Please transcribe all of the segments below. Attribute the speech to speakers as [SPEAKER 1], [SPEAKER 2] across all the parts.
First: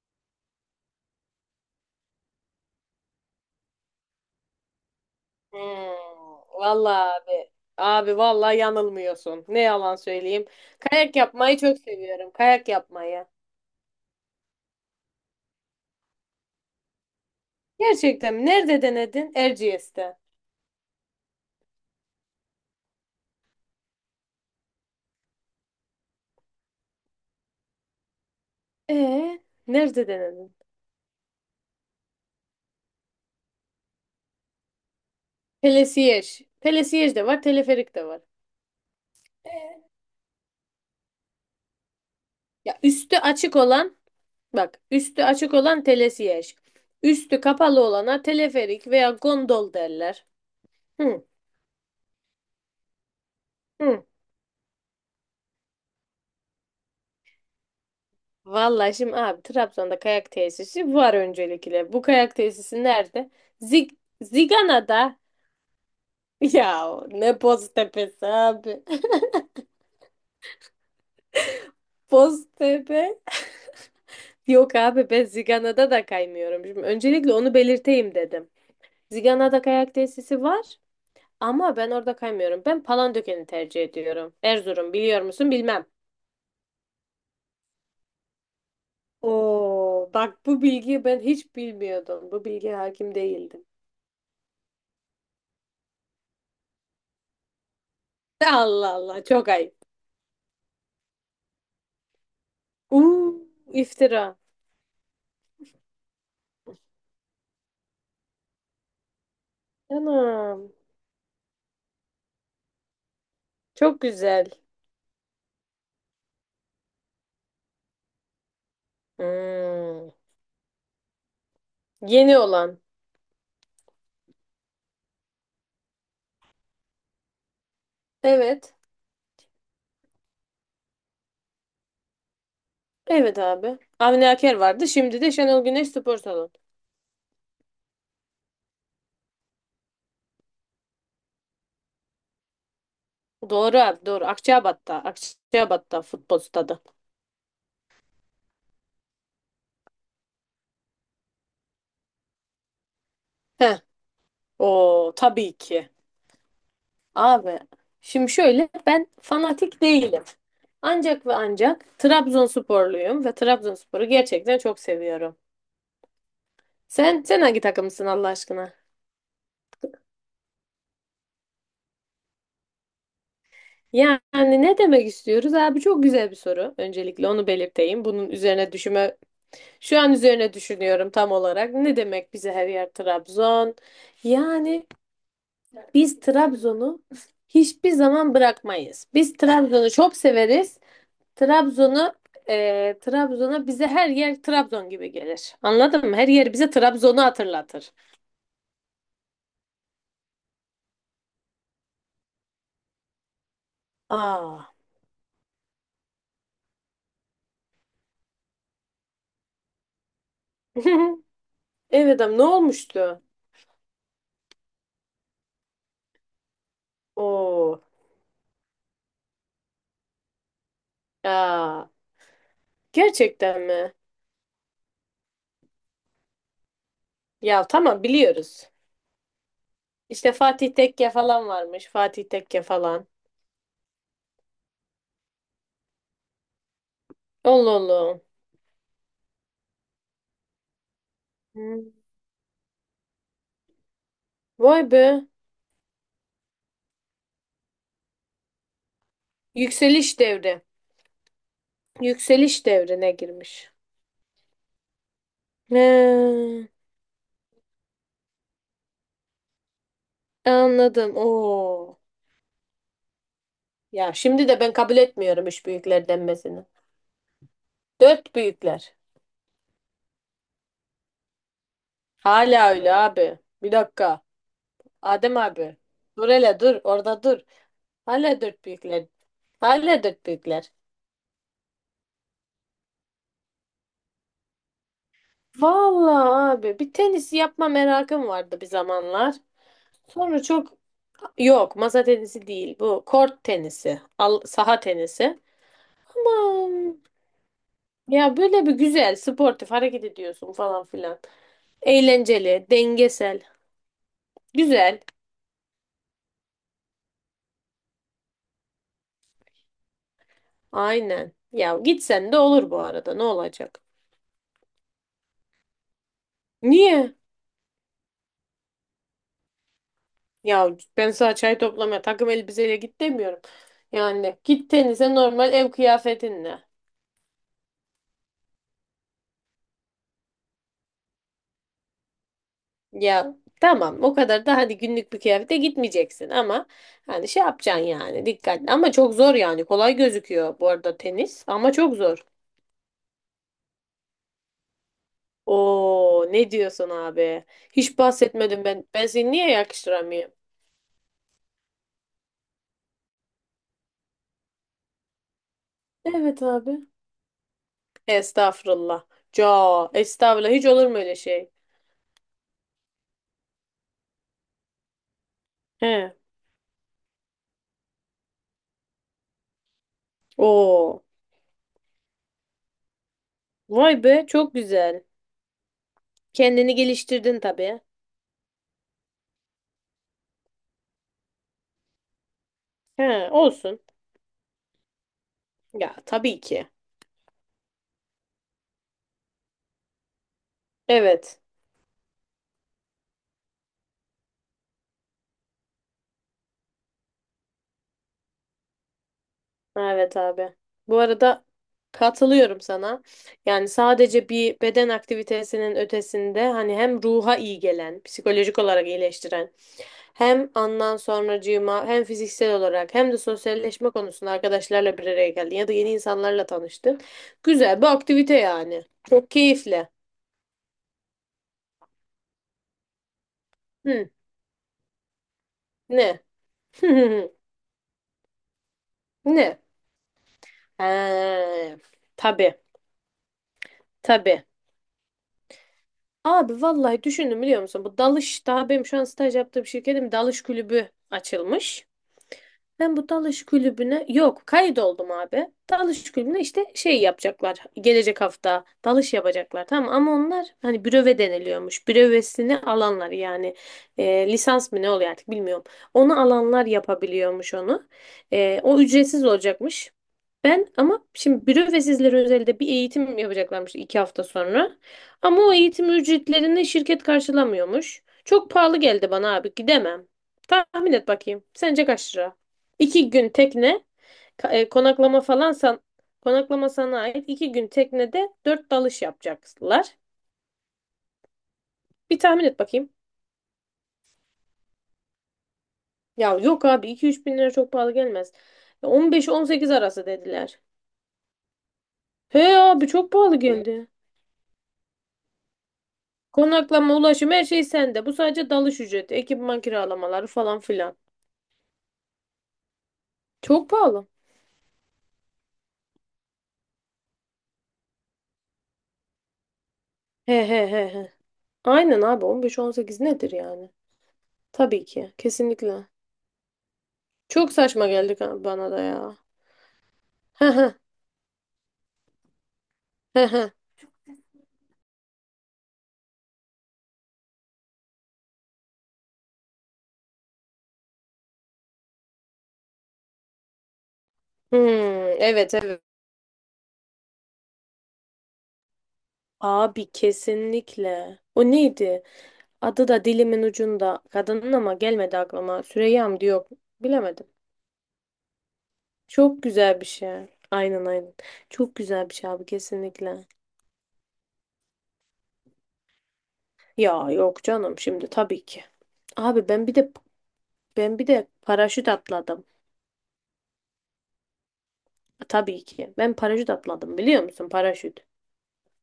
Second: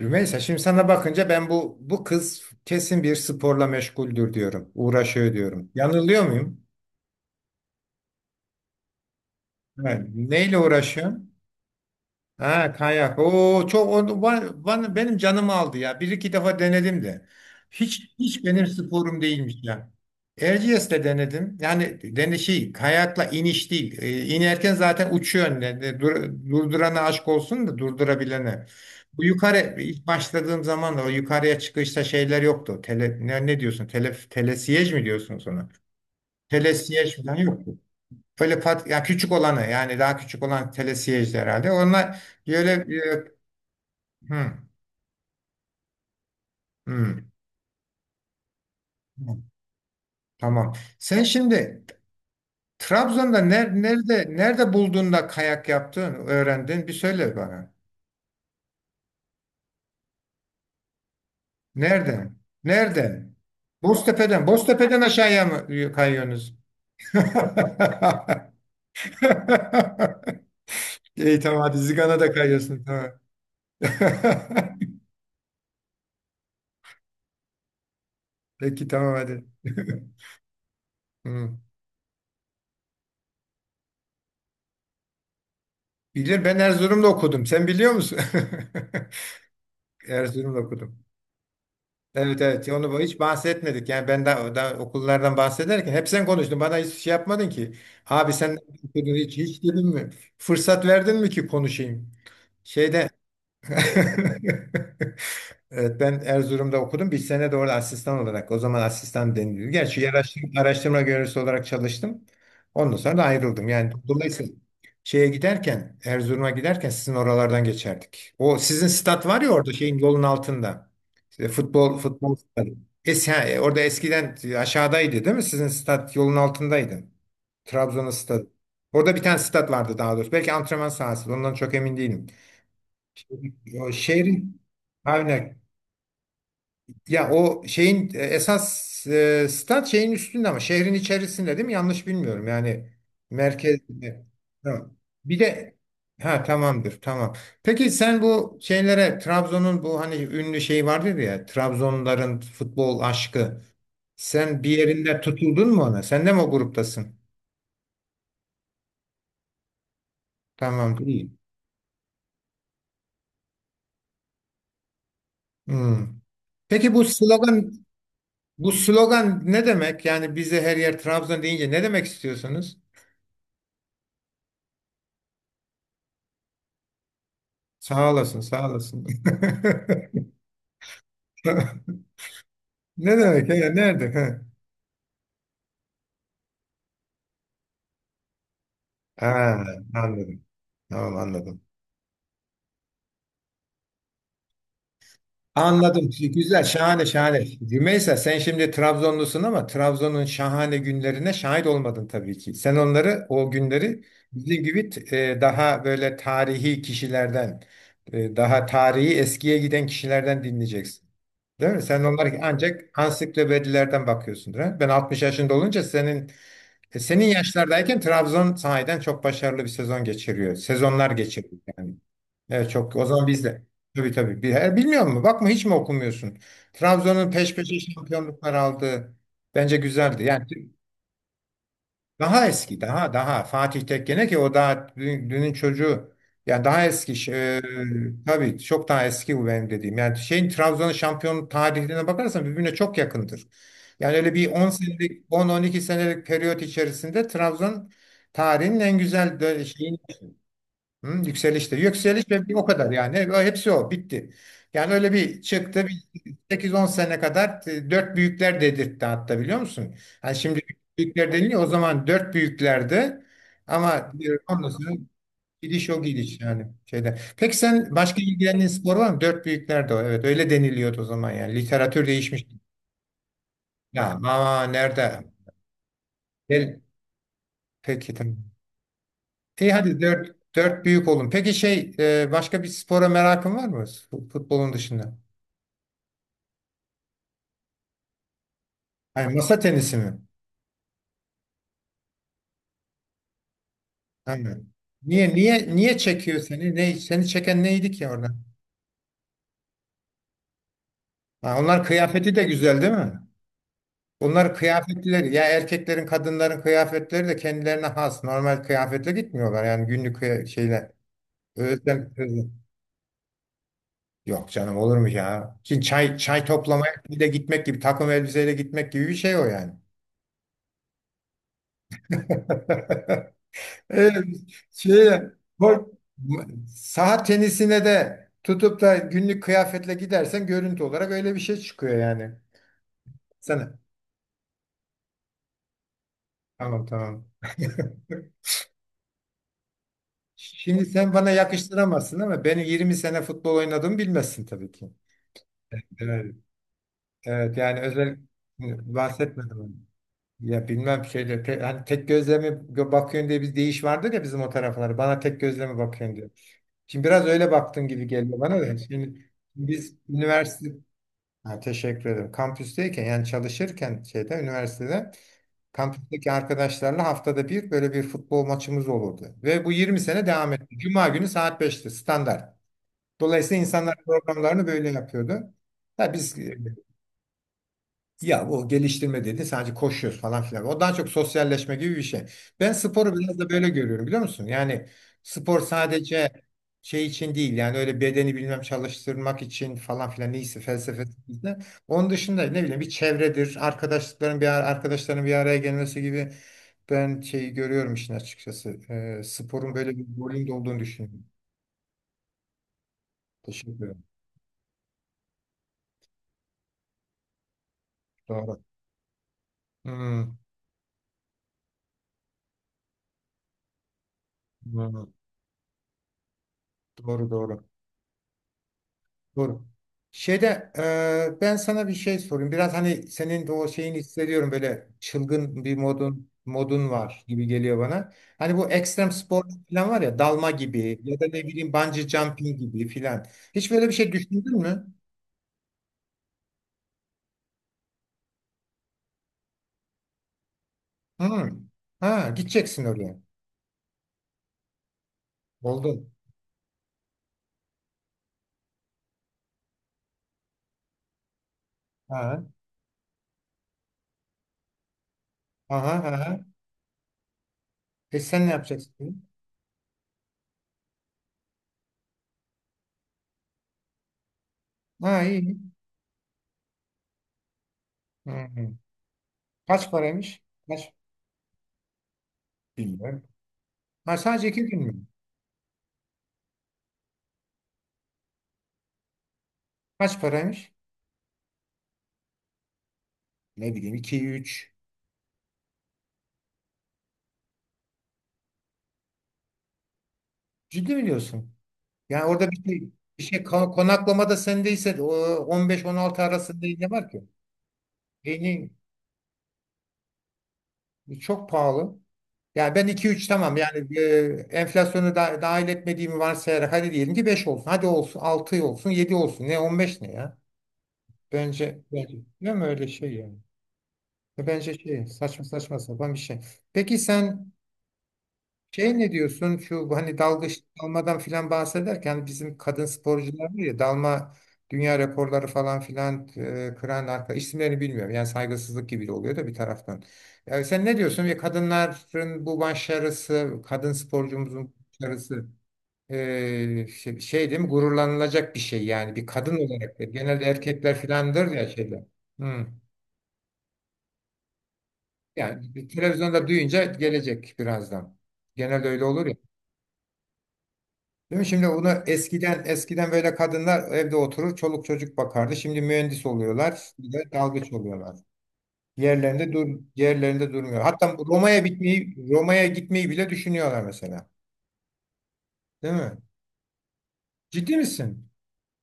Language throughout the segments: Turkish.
[SPEAKER 1] Rümeysa, şimdi sana bakınca ben bu kız kesin bir sporla meşguldür diyorum. Uğraşıyor diyorum.
[SPEAKER 2] Hmm,
[SPEAKER 1] Yanılıyor muyum?
[SPEAKER 2] vallahi abi. Abi vallahi yanılmıyorsun. Ne yalan
[SPEAKER 1] Evet.
[SPEAKER 2] söyleyeyim.
[SPEAKER 1] Neyle uğraşıyor?
[SPEAKER 2] Kayak yapmayı çok seviyorum. Kayak
[SPEAKER 1] Ha, kayak.
[SPEAKER 2] yapmayı.
[SPEAKER 1] O benim canımı aldı ya. Bir iki defa denedim de. Hiç
[SPEAKER 2] Gerçekten
[SPEAKER 1] hiç
[SPEAKER 2] mi?
[SPEAKER 1] benim
[SPEAKER 2] Nerede
[SPEAKER 1] sporum
[SPEAKER 2] denedin?
[SPEAKER 1] değilmiş ya.
[SPEAKER 2] Erciyes'te.
[SPEAKER 1] Erciyes'te denedim. Yani dene şey, kayakla iniş değil. İnerken zaten uçuyor önüne. Dur, durdurana aşk olsun da durdurabilene. Bu
[SPEAKER 2] Ee,
[SPEAKER 1] yukarı
[SPEAKER 2] Nerede
[SPEAKER 1] ilk
[SPEAKER 2] denedin?
[SPEAKER 1] başladığım zaman da o yukarıya çıkışta şeyler yoktu. Tele, ne diyorsun? Telesiyej mi diyorsun sonra?
[SPEAKER 2] Pelesiyej. Pelesiyej
[SPEAKER 1] Telesiyej
[SPEAKER 2] de
[SPEAKER 1] falan
[SPEAKER 2] var,
[SPEAKER 1] yoktu.
[SPEAKER 2] teleferik de var.
[SPEAKER 1] Böyle pat, ya küçük olanı,
[SPEAKER 2] Ee?
[SPEAKER 1] yani daha küçük olan telesiyejdi herhalde. Onlar böyle
[SPEAKER 2] Ya üstü
[SPEAKER 1] e,
[SPEAKER 2] açık olan, bak üstü açık olan telesiyej.
[SPEAKER 1] hı,
[SPEAKER 2] Üstü kapalı olana teleferik veya
[SPEAKER 1] hı.
[SPEAKER 2] gondol derler.
[SPEAKER 1] Tamam. Sen
[SPEAKER 2] Hı,
[SPEAKER 1] şimdi Trabzon'da
[SPEAKER 2] hı.
[SPEAKER 1] nerede bulduğunda kayak yaptın, öğrendin? Bir söyle bana.
[SPEAKER 2] Vallahi şimdi abi Trabzon'da kayak tesisi var öncelikle. Bu kayak
[SPEAKER 1] Nereden?
[SPEAKER 2] tesisi nerede?
[SPEAKER 1] Nereden?
[SPEAKER 2] Zig
[SPEAKER 1] Boztepe'den. Boztepe'den
[SPEAKER 2] Zigana'da.
[SPEAKER 1] aşağıya mı kayıyorsunuz?
[SPEAKER 2] Ya ne Boztepe'si abi.
[SPEAKER 1] İyi, tamam, hadi Zigan'a da kayıyorsun, tamam.
[SPEAKER 2] Boztepe. Yok abi ben Zigana'da da kaymıyorum. Şimdi öncelikle onu belirteyim dedim.
[SPEAKER 1] Peki tamam hadi.
[SPEAKER 2] Zigana'da kayak tesisi var
[SPEAKER 1] Hı.
[SPEAKER 2] ama ben orada kaymıyorum. Ben Palandöken'i tercih ediyorum. Erzurum biliyor musun bilmem.
[SPEAKER 1] Bilir, ben Erzurum'da okudum. Sen biliyor musun?
[SPEAKER 2] Oo bak
[SPEAKER 1] Erzurum'da
[SPEAKER 2] bu
[SPEAKER 1] okudum.
[SPEAKER 2] bilgiyi ben hiç bilmiyordum.
[SPEAKER 1] Evet,
[SPEAKER 2] Bu
[SPEAKER 1] evet,
[SPEAKER 2] bilgiye
[SPEAKER 1] onu
[SPEAKER 2] hakim
[SPEAKER 1] hiç
[SPEAKER 2] değildim.
[SPEAKER 1] bahsetmedik. Yani ben daha, okullardan bahsederken hep sen konuştun. Bana hiç şey yapmadın ki. Abi sen ne
[SPEAKER 2] Allah
[SPEAKER 1] okudun
[SPEAKER 2] Allah
[SPEAKER 1] hiç
[SPEAKER 2] çok
[SPEAKER 1] hiç
[SPEAKER 2] ayıp.
[SPEAKER 1] dedin mi? Fırsat verdin mi ki konuşayım? Şeyde
[SPEAKER 2] Uuu iftira.
[SPEAKER 1] evet, ben Erzurum'da okudum. Bir sene de orada asistan olarak. O zaman asistan deniliyor. Gerçi yer
[SPEAKER 2] Anam.
[SPEAKER 1] araştırma görevlisi olarak çalıştım. Ondan sonra da ayrıldım. Yani
[SPEAKER 2] Çok güzel.
[SPEAKER 1] dolayısıyla şeye giderken, Erzurum'a giderken sizin oralardan geçerdik. O sizin stat var ya orada şeyin,
[SPEAKER 2] Hmm.
[SPEAKER 1] yolun altında. İşte futbol
[SPEAKER 2] Yeni
[SPEAKER 1] stadı.
[SPEAKER 2] olan.
[SPEAKER 1] Ha, orada eskiden aşağıdaydı değil mi? Sizin stat yolun altındaydı. Trabzon'un stadı.
[SPEAKER 2] Evet.
[SPEAKER 1] Orada bir tane stat vardı daha doğrusu. Belki antrenman sahası. Ondan çok emin değilim.
[SPEAKER 2] Evet abi.
[SPEAKER 1] O
[SPEAKER 2] Avni Aker
[SPEAKER 1] şehrin
[SPEAKER 2] vardı. Şimdi de
[SPEAKER 1] aynen,
[SPEAKER 2] Şenol Güneş Spor Salonu.
[SPEAKER 1] ya o şeyin esas stat şeyin üstünde ama şehrin içerisinde değil mi? Yanlış bilmiyorum. Yani
[SPEAKER 2] Doğru
[SPEAKER 1] merkez.
[SPEAKER 2] abi doğru. Akçabat'ta.
[SPEAKER 1] Tamam. Bir de,
[SPEAKER 2] Akçabat'ta futbol
[SPEAKER 1] ha,
[SPEAKER 2] stadı.
[SPEAKER 1] tamamdır. Tamam. Peki sen bu şeylere, Trabzon'un bu hani ünlü şey vardır ya, Trabzonların futbol aşkı.
[SPEAKER 2] Heh.
[SPEAKER 1] Sen bir
[SPEAKER 2] O
[SPEAKER 1] yerinde
[SPEAKER 2] tabii
[SPEAKER 1] tutuldun mu
[SPEAKER 2] ki.
[SPEAKER 1] ona? Sen de mi o gruptasın?
[SPEAKER 2] Abi. Şimdi şöyle ben fanatik değilim.
[SPEAKER 1] Tamam.
[SPEAKER 2] Ancak
[SPEAKER 1] İyi.
[SPEAKER 2] ve ancak Trabzonsporluyum ve Trabzonspor'u gerçekten çok seviyorum.
[SPEAKER 1] Hmm. Peki
[SPEAKER 2] Sen hangi takımsın Allah
[SPEAKER 1] bu
[SPEAKER 2] aşkına?
[SPEAKER 1] slogan ne demek? Yani bize her yer Trabzon deyince ne demek istiyorsunuz?
[SPEAKER 2] Yani ne demek istiyoruz abi? Çok güzel bir soru. Öncelikle onu belirteyim.
[SPEAKER 1] Sağ
[SPEAKER 2] Bunun
[SPEAKER 1] olasın, sağ
[SPEAKER 2] üzerine
[SPEAKER 1] olasın.
[SPEAKER 2] düşünme, şu an üzerine düşünüyorum tam olarak. Ne demek bize her yer
[SPEAKER 1] Ne demek ya?
[SPEAKER 2] Trabzon?
[SPEAKER 1] Nerede? Ha.
[SPEAKER 2] Yani biz Trabzon'u hiçbir zaman bırakmayız. Biz
[SPEAKER 1] Ha,
[SPEAKER 2] Trabzon'u çok
[SPEAKER 1] anladım.
[SPEAKER 2] severiz.
[SPEAKER 1] Tamam, anladım.
[SPEAKER 2] Trabzon'u Trabzon'a bize her yer Trabzon gibi gelir.
[SPEAKER 1] Anladım.
[SPEAKER 2] Anladın mı? Her yer
[SPEAKER 1] Güzel,
[SPEAKER 2] bize
[SPEAKER 1] şahane,
[SPEAKER 2] Trabzon'u
[SPEAKER 1] şahane.
[SPEAKER 2] hatırlatır.
[SPEAKER 1] Rümeysa, sen şimdi Trabzonlusun ama Trabzon'un şahane günlerine şahit olmadın tabii ki. Sen onları, o günleri bizim
[SPEAKER 2] Aa.
[SPEAKER 1] gibi daha böyle tarihi kişilerden, daha tarihi eskiye giden kişilerden dinleyeceksin. Değil mi? Sen
[SPEAKER 2] Evet
[SPEAKER 1] onları
[SPEAKER 2] am ne
[SPEAKER 1] ancak
[SPEAKER 2] olmuştu?
[SPEAKER 1] ansiklopedilerden bakıyorsundur. Ha? Ben 60 yaşında olunca senin senin
[SPEAKER 2] Oo.
[SPEAKER 1] yaşlardayken Trabzon sahiden çok başarılı bir sezon geçiriyor. Sezonlar geçiriyor
[SPEAKER 2] Aa.
[SPEAKER 1] yani. Evet, çok. O zaman biz
[SPEAKER 2] Gerçekten
[SPEAKER 1] de.
[SPEAKER 2] mi?
[SPEAKER 1] Tabii, tabii. Bilmiyor musun? Bakma, hiç mi okumuyorsun? Trabzon'un peş
[SPEAKER 2] Ya
[SPEAKER 1] peşe
[SPEAKER 2] tamam
[SPEAKER 1] şampiyonluklar
[SPEAKER 2] biliyoruz.
[SPEAKER 1] aldığı bence güzeldi.
[SPEAKER 2] İşte
[SPEAKER 1] Yani
[SPEAKER 2] Fatih Tekke falan varmış. Fatih
[SPEAKER 1] daha
[SPEAKER 2] Tekke
[SPEAKER 1] eski,
[SPEAKER 2] falan.
[SPEAKER 1] daha Fatih Tekkene ki, o daha dünün çocuğu. Yani daha eski
[SPEAKER 2] Allah Allah.
[SPEAKER 1] tabii çok daha eski bu benim dediğim. Yani şeyin, Trabzon'un şampiyon
[SPEAKER 2] Hmm.
[SPEAKER 1] tarihine bakarsan birbirine çok yakındır. Yani öyle bir 10
[SPEAKER 2] Vay
[SPEAKER 1] senelik,
[SPEAKER 2] be.
[SPEAKER 1] 10-12 senelik periyot içerisinde Trabzon tarihinin en güzel şeyini.
[SPEAKER 2] Yükseliş devri.
[SPEAKER 1] Hı, yükselişte. Yükseliş ve bir o
[SPEAKER 2] Yükseliş
[SPEAKER 1] kadar
[SPEAKER 2] devrine
[SPEAKER 1] yani. Hepsi
[SPEAKER 2] girmiş.
[SPEAKER 1] o. Bitti. Yani öyle bir çıktı. Bir
[SPEAKER 2] He,
[SPEAKER 1] 8-10 sene kadar dört büyükler dedirtti, hatta biliyor musun? Yani şimdi
[SPEAKER 2] anladım.
[SPEAKER 1] büyükler deniliyor. O
[SPEAKER 2] Oo.
[SPEAKER 1] zaman dört büyüklerdi. Ama
[SPEAKER 2] Ya şimdi de
[SPEAKER 1] ondan
[SPEAKER 2] ben
[SPEAKER 1] sonra
[SPEAKER 2] kabul etmiyorum üç
[SPEAKER 1] gidiş o
[SPEAKER 2] büyükler
[SPEAKER 1] gidiş
[SPEAKER 2] denmesini.
[SPEAKER 1] yani şeyde. Peki sen başka
[SPEAKER 2] Dört
[SPEAKER 1] ilgilendiğin
[SPEAKER 2] büyükler.
[SPEAKER 1] spor var mı? Dört büyükler de o. Evet, öyle deniliyordu o zaman yani. Literatür değişmiş.
[SPEAKER 2] Hala öyle abi. Bir
[SPEAKER 1] Ya
[SPEAKER 2] dakika.
[SPEAKER 1] ama nerede?
[SPEAKER 2] Adem abi. Dur hele
[SPEAKER 1] Gel.
[SPEAKER 2] dur. Orada dur.
[SPEAKER 1] Peki tamam.
[SPEAKER 2] Hala dört büyükler.
[SPEAKER 1] İyi, hadi
[SPEAKER 2] Hala dört büyükler.
[SPEAKER 1] dört büyük olun. Peki şey, başka bir spora merakın var mı? Futbolun dışında.
[SPEAKER 2] Vallahi abi bir tenis yapma merakım vardı bir
[SPEAKER 1] Hani
[SPEAKER 2] zamanlar.
[SPEAKER 1] masa tenisi mi?
[SPEAKER 2] Sonra çok yok masa tenisi değil bu kort tenisi al,
[SPEAKER 1] Aynen.
[SPEAKER 2] saha
[SPEAKER 1] Niye
[SPEAKER 2] tenisi
[SPEAKER 1] niye niye çekiyor seni? Ne,
[SPEAKER 2] aman
[SPEAKER 1] seni çeken neydi ki orada?
[SPEAKER 2] ya böyle bir güzel sportif hareket ediyorsun falan filan
[SPEAKER 1] Ha, onlar kıyafeti de
[SPEAKER 2] eğlenceli
[SPEAKER 1] güzel değil mi?
[SPEAKER 2] dengesel
[SPEAKER 1] Onlar
[SPEAKER 2] güzel
[SPEAKER 1] kıyafetleri, ya erkeklerin, kadınların kıyafetleri de kendilerine has, normal kıyafetle gitmiyorlar yani, günlük şeyle.
[SPEAKER 2] aynen ya
[SPEAKER 1] Özel,
[SPEAKER 2] gitsen de
[SPEAKER 1] özel.
[SPEAKER 2] olur bu arada ne olacak
[SPEAKER 1] Yok canım, olur mu ya? Şimdi çay toplamaya
[SPEAKER 2] niye
[SPEAKER 1] bir de gitmek gibi, takım elbiseyle gitmek gibi bir şey o yani.
[SPEAKER 2] ya ben sana çay toplamaya takım elbiseyle git demiyorum
[SPEAKER 1] Evet,
[SPEAKER 2] yani git
[SPEAKER 1] şey,
[SPEAKER 2] tenise normal ev
[SPEAKER 1] bu,
[SPEAKER 2] kıyafetinle.
[SPEAKER 1] saha tenisine de tutup da günlük kıyafetle gidersen görüntü olarak öyle bir şey çıkıyor yani.
[SPEAKER 2] Ya
[SPEAKER 1] Sana.
[SPEAKER 2] tamam o kadar da hadi günlük bir kıyafete gitmeyeceksin ama
[SPEAKER 1] Tamam, tamam.
[SPEAKER 2] hani şey yapacaksın yani dikkatli ama çok zor yani kolay gözüküyor bu
[SPEAKER 1] Şimdi
[SPEAKER 2] arada
[SPEAKER 1] sen bana
[SPEAKER 2] tenis ama çok
[SPEAKER 1] yakıştıramazsın
[SPEAKER 2] zor.
[SPEAKER 1] ama beni 20 sene futbol oynadığımı bilmezsin tabii ki.
[SPEAKER 2] Oo
[SPEAKER 1] Evet,
[SPEAKER 2] ne diyorsun abi?
[SPEAKER 1] evet, yani
[SPEAKER 2] Hiç
[SPEAKER 1] özel
[SPEAKER 2] bahsetmedim ben. Ben seni niye
[SPEAKER 1] bahsetmedim.
[SPEAKER 2] yakıştıramıyorum?
[SPEAKER 1] Ya bilmem şeyde, te, hani tek gözle mi gö- bakıyorsun diye bir deyiş vardır ya bizim o taraflara. Bana tek gözle mi bakıyorsun diyor.
[SPEAKER 2] Evet abi.
[SPEAKER 1] Şimdi biraz öyle baktığın gibi geliyor bana da.
[SPEAKER 2] Estağfurullah.
[SPEAKER 1] Şimdi
[SPEAKER 2] Ca,
[SPEAKER 1] biz
[SPEAKER 2] Estağfurullah hiç
[SPEAKER 1] üniversite.
[SPEAKER 2] olur mu öyle şey?
[SPEAKER 1] Ha, teşekkür ederim. Kampüsteyken, yani çalışırken şeyde, üniversitede
[SPEAKER 2] He.
[SPEAKER 1] kampüsteki arkadaşlarla haftada bir böyle bir futbol maçımız olurdu. Ve bu 20 sene devam etti.
[SPEAKER 2] Oo.
[SPEAKER 1] Cuma günü saat beşti standart. Dolayısıyla insanlar
[SPEAKER 2] Vay be çok
[SPEAKER 1] programlarını böyle
[SPEAKER 2] güzel.
[SPEAKER 1] yapıyordu. Da biz,
[SPEAKER 2] Kendini geliştirdin tabii.
[SPEAKER 1] ya bu geliştirme dedi, sadece koşuyoruz falan filan. O daha çok sosyalleşme gibi bir şey. Ben sporu
[SPEAKER 2] He,
[SPEAKER 1] biraz da böyle
[SPEAKER 2] olsun.
[SPEAKER 1] görüyorum biliyor musun? Yani spor
[SPEAKER 2] Ya
[SPEAKER 1] sadece
[SPEAKER 2] tabii ki.
[SPEAKER 1] şey için değil yani, öyle bedeni bilmem çalıştırmak için falan filan, neyse felsefesi.
[SPEAKER 2] Evet.
[SPEAKER 1] De. Onun dışında ne bileyim, bir çevredir, arkadaşlıkların bir arkadaşların bir araya gelmesi gibi ben şeyi görüyorum işin açıkçası. Sporun böyle bir
[SPEAKER 2] Evet
[SPEAKER 1] rolünde
[SPEAKER 2] abi.
[SPEAKER 1] olduğunu
[SPEAKER 2] Bu
[SPEAKER 1] düşünüyorum.
[SPEAKER 2] arada katılıyorum sana. Yani
[SPEAKER 1] Teşekkür ederim.
[SPEAKER 2] sadece bir beden aktivitesinin ötesinde hani hem ruha iyi gelen, psikolojik
[SPEAKER 1] Doğru.
[SPEAKER 2] olarak iyileştiren,
[SPEAKER 1] Hmm,
[SPEAKER 2] hem andan sonracığıma hem fiziksel olarak hem de sosyalleşme konusunda arkadaşlarla
[SPEAKER 1] hmm.
[SPEAKER 2] bir araya geldin ya da yeni insanlarla tanıştın.
[SPEAKER 1] Doğru, doğru.
[SPEAKER 2] Güzel bir aktivite yani. Çok
[SPEAKER 1] Doğru.
[SPEAKER 2] keyifli.
[SPEAKER 1] Şeyde, ben sana bir şey sorayım. Biraz hani senin de o şeyini
[SPEAKER 2] Hı,
[SPEAKER 1] hissediyorum, böyle çılgın bir
[SPEAKER 2] ne?
[SPEAKER 1] modun var gibi geliyor bana. Hani bu ekstrem spor
[SPEAKER 2] Ne?
[SPEAKER 1] falan var ya, dalma gibi ya da ne bileyim
[SPEAKER 2] He,
[SPEAKER 1] bungee
[SPEAKER 2] tabii.
[SPEAKER 1] jumping gibi falan. Hiç böyle bir şey
[SPEAKER 2] Tabii.
[SPEAKER 1] düşündün mü?
[SPEAKER 2] Abi vallahi düşündüm biliyor musun? Bu dalış daha benim şu an staj yaptığım şirketim dalış kulübü
[SPEAKER 1] Hı.
[SPEAKER 2] açılmış.
[SPEAKER 1] Ha, gideceksin
[SPEAKER 2] Ben bu
[SPEAKER 1] oraya.
[SPEAKER 2] dalış kulübüne yok kaydoldum abi.
[SPEAKER 1] Oldun.
[SPEAKER 2] Dalış kulübüne işte şey yapacaklar. Gelecek hafta dalış yapacaklar tamam ama onlar hani büröve deniliyormuş.
[SPEAKER 1] Ha.
[SPEAKER 2] Bürövesini alanlar yani, lisans mı ne oluyor artık bilmiyorum.
[SPEAKER 1] Aha,
[SPEAKER 2] Onu
[SPEAKER 1] aha.
[SPEAKER 2] alanlar yapabiliyormuş onu.
[SPEAKER 1] E, sen ne
[SPEAKER 2] E, o ücretsiz
[SPEAKER 1] yapacaksın?
[SPEAKER 2] olacakmış. Ben ama şimdi büro ve sizlere özelde bir eğitim yapacaklarmış 2 hafta sonra.
[SPEAKER 1] Ha,
[SPEAKER 2] Ama o
[SPEAKER 1] iyi.
[SPEAKER 2] eğitim ücretlerini şirket karşılamıyormuş.
[SPEAKER 1] Hı
[SPEAKER 2] Çok
[SPEAKER 1] hı.
[SPEAKER 2] pahalı geldi bana abi
[SPEAKER 1] Kaç
[SPEAKER 2] gidemem.
[SPEAKER 1] paraymış? Kaç?
[SPEAKER 2] Tahmin et bakayım. Sence kaç lira? İki
[SPEAKER 1] Bilmiyorum.
[SPEAKER 2] gün tekne,
[SPEAKER 1] Ha, sadece iki gün mü?
[SPEAKER 2] konaklama falan, konaklama sana ait. 2 gün teknede dört dalış yapacaklar.
[SPEAKER 1] Kaç paraymış?
[SPEAKER 2] Bir tahmin et bakayım.
[SPEAKER 1] Ne bileyim, iki üç.
[SPEAKER 2] Ya yok abi iki üç bin lira çok pahalı gelmez. 15-18 arası dediler.
[SPEAKER 1] Ciddi mi diyorsun? Yani
[SPEAKER 2] He
[SPEAKER 1] orada bir
[SPEAKER 2] abi
[SPEAKER 1] şey,
[SPEAKER 2] çok pahalı geldi.
[SPEAKER 1] konaklama da sendeyse de, o 15-16 arasında ne
[SPEAKER 2] Konaklama,
[SPEAKER 1] var ki?
[SPEAKER 2] ulaşım her şey sende. Bu sadece
[SPEAKER 1] Beyni
[SPEAKER 2] dalış ücreti, ekipman kiralamaları falan filan.
[SPEAKER 1] çok pahalı. Yani ben iki üç tamam
[SPEAKER 2] Çok
[SPEAKER 1] yani,
[SPEAKER 2] pahalı.
[SPEAKER 1] enflasyonu da dahil etmediğimi varsayarak, hadi diyelim ki 5 olsun. Hadi olsun 6 olsun, 7 olsun. Ne 15, ne ya?
[SPEAKER 2] He he he he.
[SPEAKER 1] Bence,
[SPEAKER 2] Aynen
[SPEAKER 1] bence
[SPEAKER 2] abi
[SPEAKER 1] değil mi, öyle
[SPEAKER 2] 15-18
[SPEAKER 1] şey
[SPEAKER 2] nedir
[SPEAKER 1] yani?
[SPEAKER 2] yani?
[SPEAKER 1] Bence
[SPEAKER 2] Tabii
[SPEAKER 1] şey,
[SPEAKER 2] ki.
[SPEAKER 1] saçma
[SPEAKER 2] Kesinlikle.
[SPEAKER 1] sapan bir şey. Peki sen,
[SPEAKER 2] Çok saçma geldi bana da
[SPEAKER 1] şey, ne
[SPEAKER 2] ya.
[SPEAKER 1] diyorsun, şu hani
[SPEAKER 2] He
[SPEAKER 1] dalgıç
[SPEAKER 2] he
[SPEAKER 1] dalmadan filan bahsederken, bizim kadın
[SPEAKER 2] he
[SPEAKER 1] sporcular
[SPEAKER 2] he.
[SPEAKER 1] var ya, dalma dünya rekorları falan filan, kıran arka isimlerini bilmiyorum. Yani saygısızlık gibi de oluyor da bir taraftan. Yani sen ne diyorsun, ve kadınların bu başarısı, kadın sporcumuzun
[SPEAKER 2] Hmm,
[SPEAKER 1] başarısı
[SPEAKER 2] evet evet.
[SPEAKER 1] değil mi gururlanılacak bir şey yani, bir kadın
[SPEAKER 2] Abi
[SPEAKER 1] olarak da genelde erkekler
[SPEAKER 2] kesinlikle. O
[SPEAKER 1] filandır ya
[SPEAKER 2] neydi?
[SPEAKER 1] şeyler. Hmm.
[SPEAKER 2] Adı da dilimin ucunda. Kadının ama gelmedi aklıma.
[SPEAKER 1] Yani bir,
[SPEAKER 2] Süreyya mı diyor.
[SPEAKER 1] televizyonda duyunca
[SPEAKER 2] Bilemedim.
[SPEAKER 1] gelecek birazdan. Genelde öyle olur ya.
[SPEAKER 2] Çok güzel bir şey. Aynen aynen.
[SPEAKER 1] Değil mi? Şimdi
[SPEAKER 2] Çok
[SPEAKER 1] bunu
[SPEAKER 2] güzel bir şey abi
[SPEAKER 1] eskiden
[SPEAKER 2] kesinlikle.
[SPEAKER 1] böyle kadınlar evde oturur, çoluk çocuk bakardı. Şimdi mühendis oluyorlar,
[SPEAKER 2] Ya
[SPEAKER 1] bir de
[SPEAKER 2] yok
[SPEAKER 1] dalgıç
[SPEAKER 2] canım şimdi
[SPEAKER 1] oluyorlar.
[SPEAKER 2] tabii ki. Abi
[SPEAKER 1] Yerlerinde
[SPEAKER 2] ben bir
[SPEAKER 1] dur
[SPEAKER 2] de
[SPEAKER 1] yerlerinde durmuyor.
[SPEAKER 2] ben bir
[SPEAKER 1] Hatta bu
[SPEAKER 2] de paraşüt atladım.
[SPEAKER 1] Roma'ya gitmeyi bile düşünüyorlar mesela.
[SPEAKER 2] Tabii
[SPEAKER 1] Değil
[SPEAKER 2] ki. Ben
[SPEAKER 1] mi?
[SPEAKER 2] paraşüt atladım biliyor musun?
[SPEAKER 1] Ciddi
[SPEAKER 2] Paraşüt.
[SPEAKER 1] misin?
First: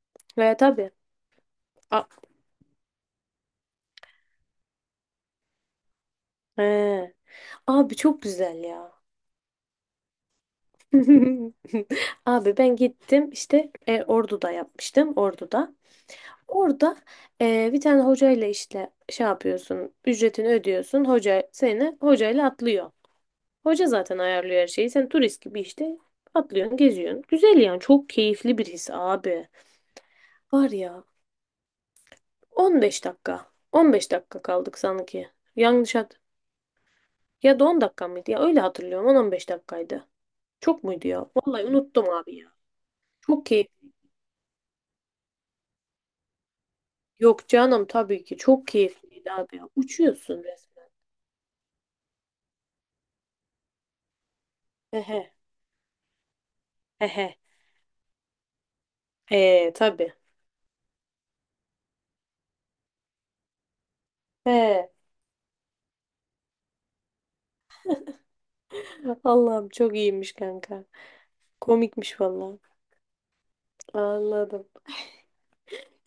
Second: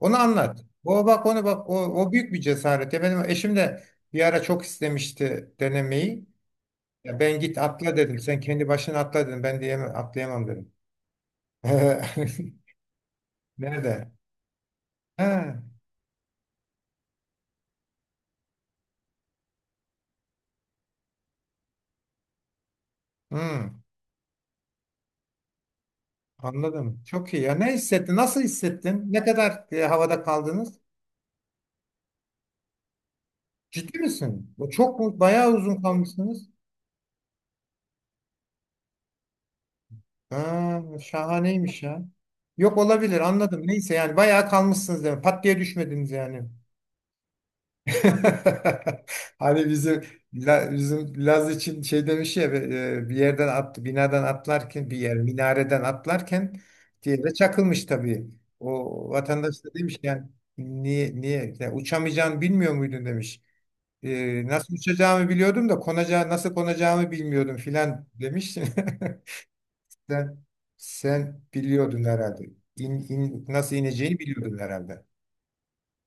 [SPEAKER 1] Onu
[SPEAKER 2] Ve
[SPEAKER 1] anlat.
[SPEAKER 2] tabii.
[SPEAKER 1] O bak, onu bak,
[SPEAKER 2] A-
[SPEAKER 1] o büyük bir cesaret. Ya benim eşim de bir ara çok istemişti denemeyi.
[SPEAKER 2] He.
[SPEAKER 1] Ya ben, git
[SPEAKER 2] Abi
[SPEAKER 1] atla dedim.
[SPEAKER 2] çok
[SPEAKER 1] Sen
[SPEAKER 2] güzel
[SPEAKER 1] kendi başına
[SPEAKER 2] ya.
[SPEAKER 1] atla dedim. Ben diyemem, atlayamam dedim.
[SPEAKER 2] Abi ben gittim işte,
[SPEAKER 1] Nerede?
[SPEAKER 2] Ordu'da yapmıştım
[SPEAKER 1] Ha.
[SPEAKER 2] Ordu'da. Orada bir tane hocayla işte şey yapıyorsun ücretini ödüyorsun hoca seni hocayla atlıyor.
[SPEAKER 1] Hmm.
[SPEAKER 2] Hoca zaten ayarlıyor her şeyi sen turist gibi işte atlıyorsun
[SPEAKER 1] Anladım.
[SPEAKER 2] geziyorsun.
[SPEAKER 1] Çok iyi ya.
[SPEAKER 2] Güzel
[SPEAKER 1] Ne
[SPEAKER 2] yani çok
[SPEAKER 1] hissettin? Nasıl
[SPEAKER 2] keyifli bir his
[SPEAKER 1] hissettin? Ne
[SPEAKER 2] abi.
[SPEAKER 1] kadar havada
[SPEAKER 2] Var
[SPEAKER 1] kaldınız?
[SPEAKER 2] ya 15 dakika.
[SPEAKER 1] Ciddi
[SPEAKER 2] 15 dakika
[SPEAKER 1] misin? Bu
[SPEAKER 2] kaldık
[SPEAKER 1] çok mu?
[SPEAKER 2] sanki.
[SPEAKER 1] Bayağı uzun
[SPEAKER 2] Yanlış hat.
[SPEAKER 1] kalmışsınız.
[SPEAKER 2] Ya da 10 dakika mıydı? Ya öyle hatırlıyorum. 10-15 dakikaydı.
[SPEAKER 1] Ha,
[SPEAKER 2] Çok muydu ya? Vallahi
[SPEAKER 1] şahaneymiş ya.
[SPEAKER 2] unuttum abi ya.
[SPEAKER 1] Yok, olabilir,
[SPEAKER 2] Çok
[SPEAKER 1] anladım.
[SPEAKER 2] keyif.
[SPEAKER 1] Neyse, yani bayağı kalmışsınız demek. Pat diye düşmediniz yani.
[SPEAKER 2] Yok canım tabii ki. Çok keyifliydi abi
[SPEAKER 1] Hani
[SPEAKER 2] ya.
[SPEAKER 1] bizim,
[SPEAKER 2] Uçuyorsun resmen.
[SPEAKER 1] Bizim Laz için şey demiş ya, bir yerden attı, binadan atlarken, bir yer
[SPEAKER 2] Ehe.
[SPEAKER 1] minareden atlarken diye de
[SPEAKER 2] Ehe.
[SPEAKER 1] çakılmış tabii. O vatandaş
[SPEAKER 2] Eee
[SPEAKER 1] da demiş
[SPEAKER 2] tabii.
[SPEAKER 1] yani, niye yani uçamayacağını bilmiyor muydun demiş. Nasıl
[SPEAKER 2] He.
[SPEAKER 1] uçacağımı biliyordum da konacağı, nasıl konacağımı bilmiyordum filan demiştin.
[SPEAKER 2] Allah'ım çok iyiymiş
[SPEAKER 1] Sen,
[SPEAKER 2] kanka.
[SPEAKER 1] sen biliyordun
[SPEAKER 2] Komikmiş
[SPEAKER 1] herhalde.
[SPEAKER 2] vallahi.
[SPEAKER 1] Nasıl ineceğini biliyordun
[SPEAKER 2] Anladım.
[SPEAKER 1] herhalde.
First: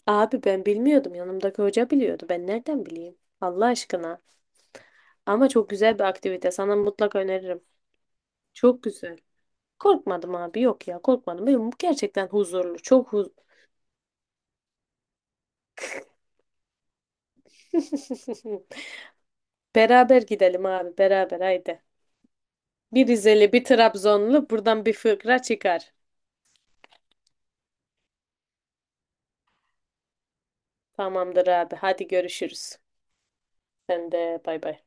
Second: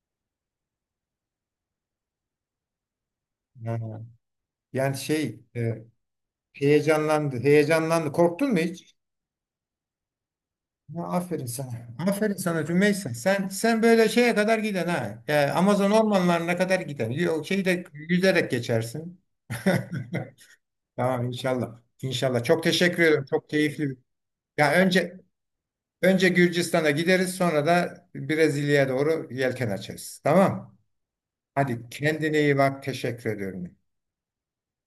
[SPEAKER 2] Abi ben bilmiyordum. Yanımdaki hoca biliyordu. Ben nereden bileyim? Allah
[SPEAKER 1] Ha.
[SPEAKER 2] aşkına.
[SPEAKER 1] Yani şey,
[SPEAKER 2] Ama çok güzel bir aktivite. Sana mutlaka öneririm.
[SPEAKER 1] heyecanlandı. Korktun mu
[SPEAKER 2] Çok
[SPEAKER 1] hiç?
[SPEAKER 2] güzel. Korkmadım abi yok ya
[SPEAKER 1] Ha, aferin
[SPEAKER 2] korkmadım. Benim
[SPEAKER 1] sana.
[SPEAKER 2] bu gerçekten
[SPEAKER 1] Aferin sana
[SPEAKER 2] huzurlu. Çok
[SPEAKER 1] Rümeysa.
[SPEAKER 2] huz
[SPEAKER 1] Sen böyle şeye kadar giden, ha. E, Amazon ormanlarına kadar giden. Yok, şeyde yüzerek geçersin.
[SPEAKER 2] Beraber gidelim abi
[SPEAKER 1] Tamam,
[SPEAKER 2] beraber
[SPEAKER 1] inşallah.
[SPEAKER 2] haydi.
[SPEAKER 1] İnşallah. Çok teşekkür
[SPEAKER 2] Bir
[SPEAKER 1] ederim. Çok
[SPEAKER 2] Rizeli bir
[SPEAKER 1] keyifli.
[SPEAKER 2] Trabzonlu
[SPEAKER 1] Ya
[SPEAKER 2] buradan bir
[SPEAKER 1] önce
[SPEAKER 2] fıkra çıkar.
[SPEAKER 1] Önce Gürcistan'a gideriz, sonra da Brezilya'ya doğru yelken açarız. Tamam.
[SPEAKER 2] Tamamdır abi
[SPEAKER 1] Hadi,
[SPEAKER 2] hadi
[SPEAKER 1] kendine iyi
[SPEAKER 2] görüşürüz.
[SPEAKER 1] bak. Teşekkür ediyorum.
[SPEAKER 2] Sen de bay bay.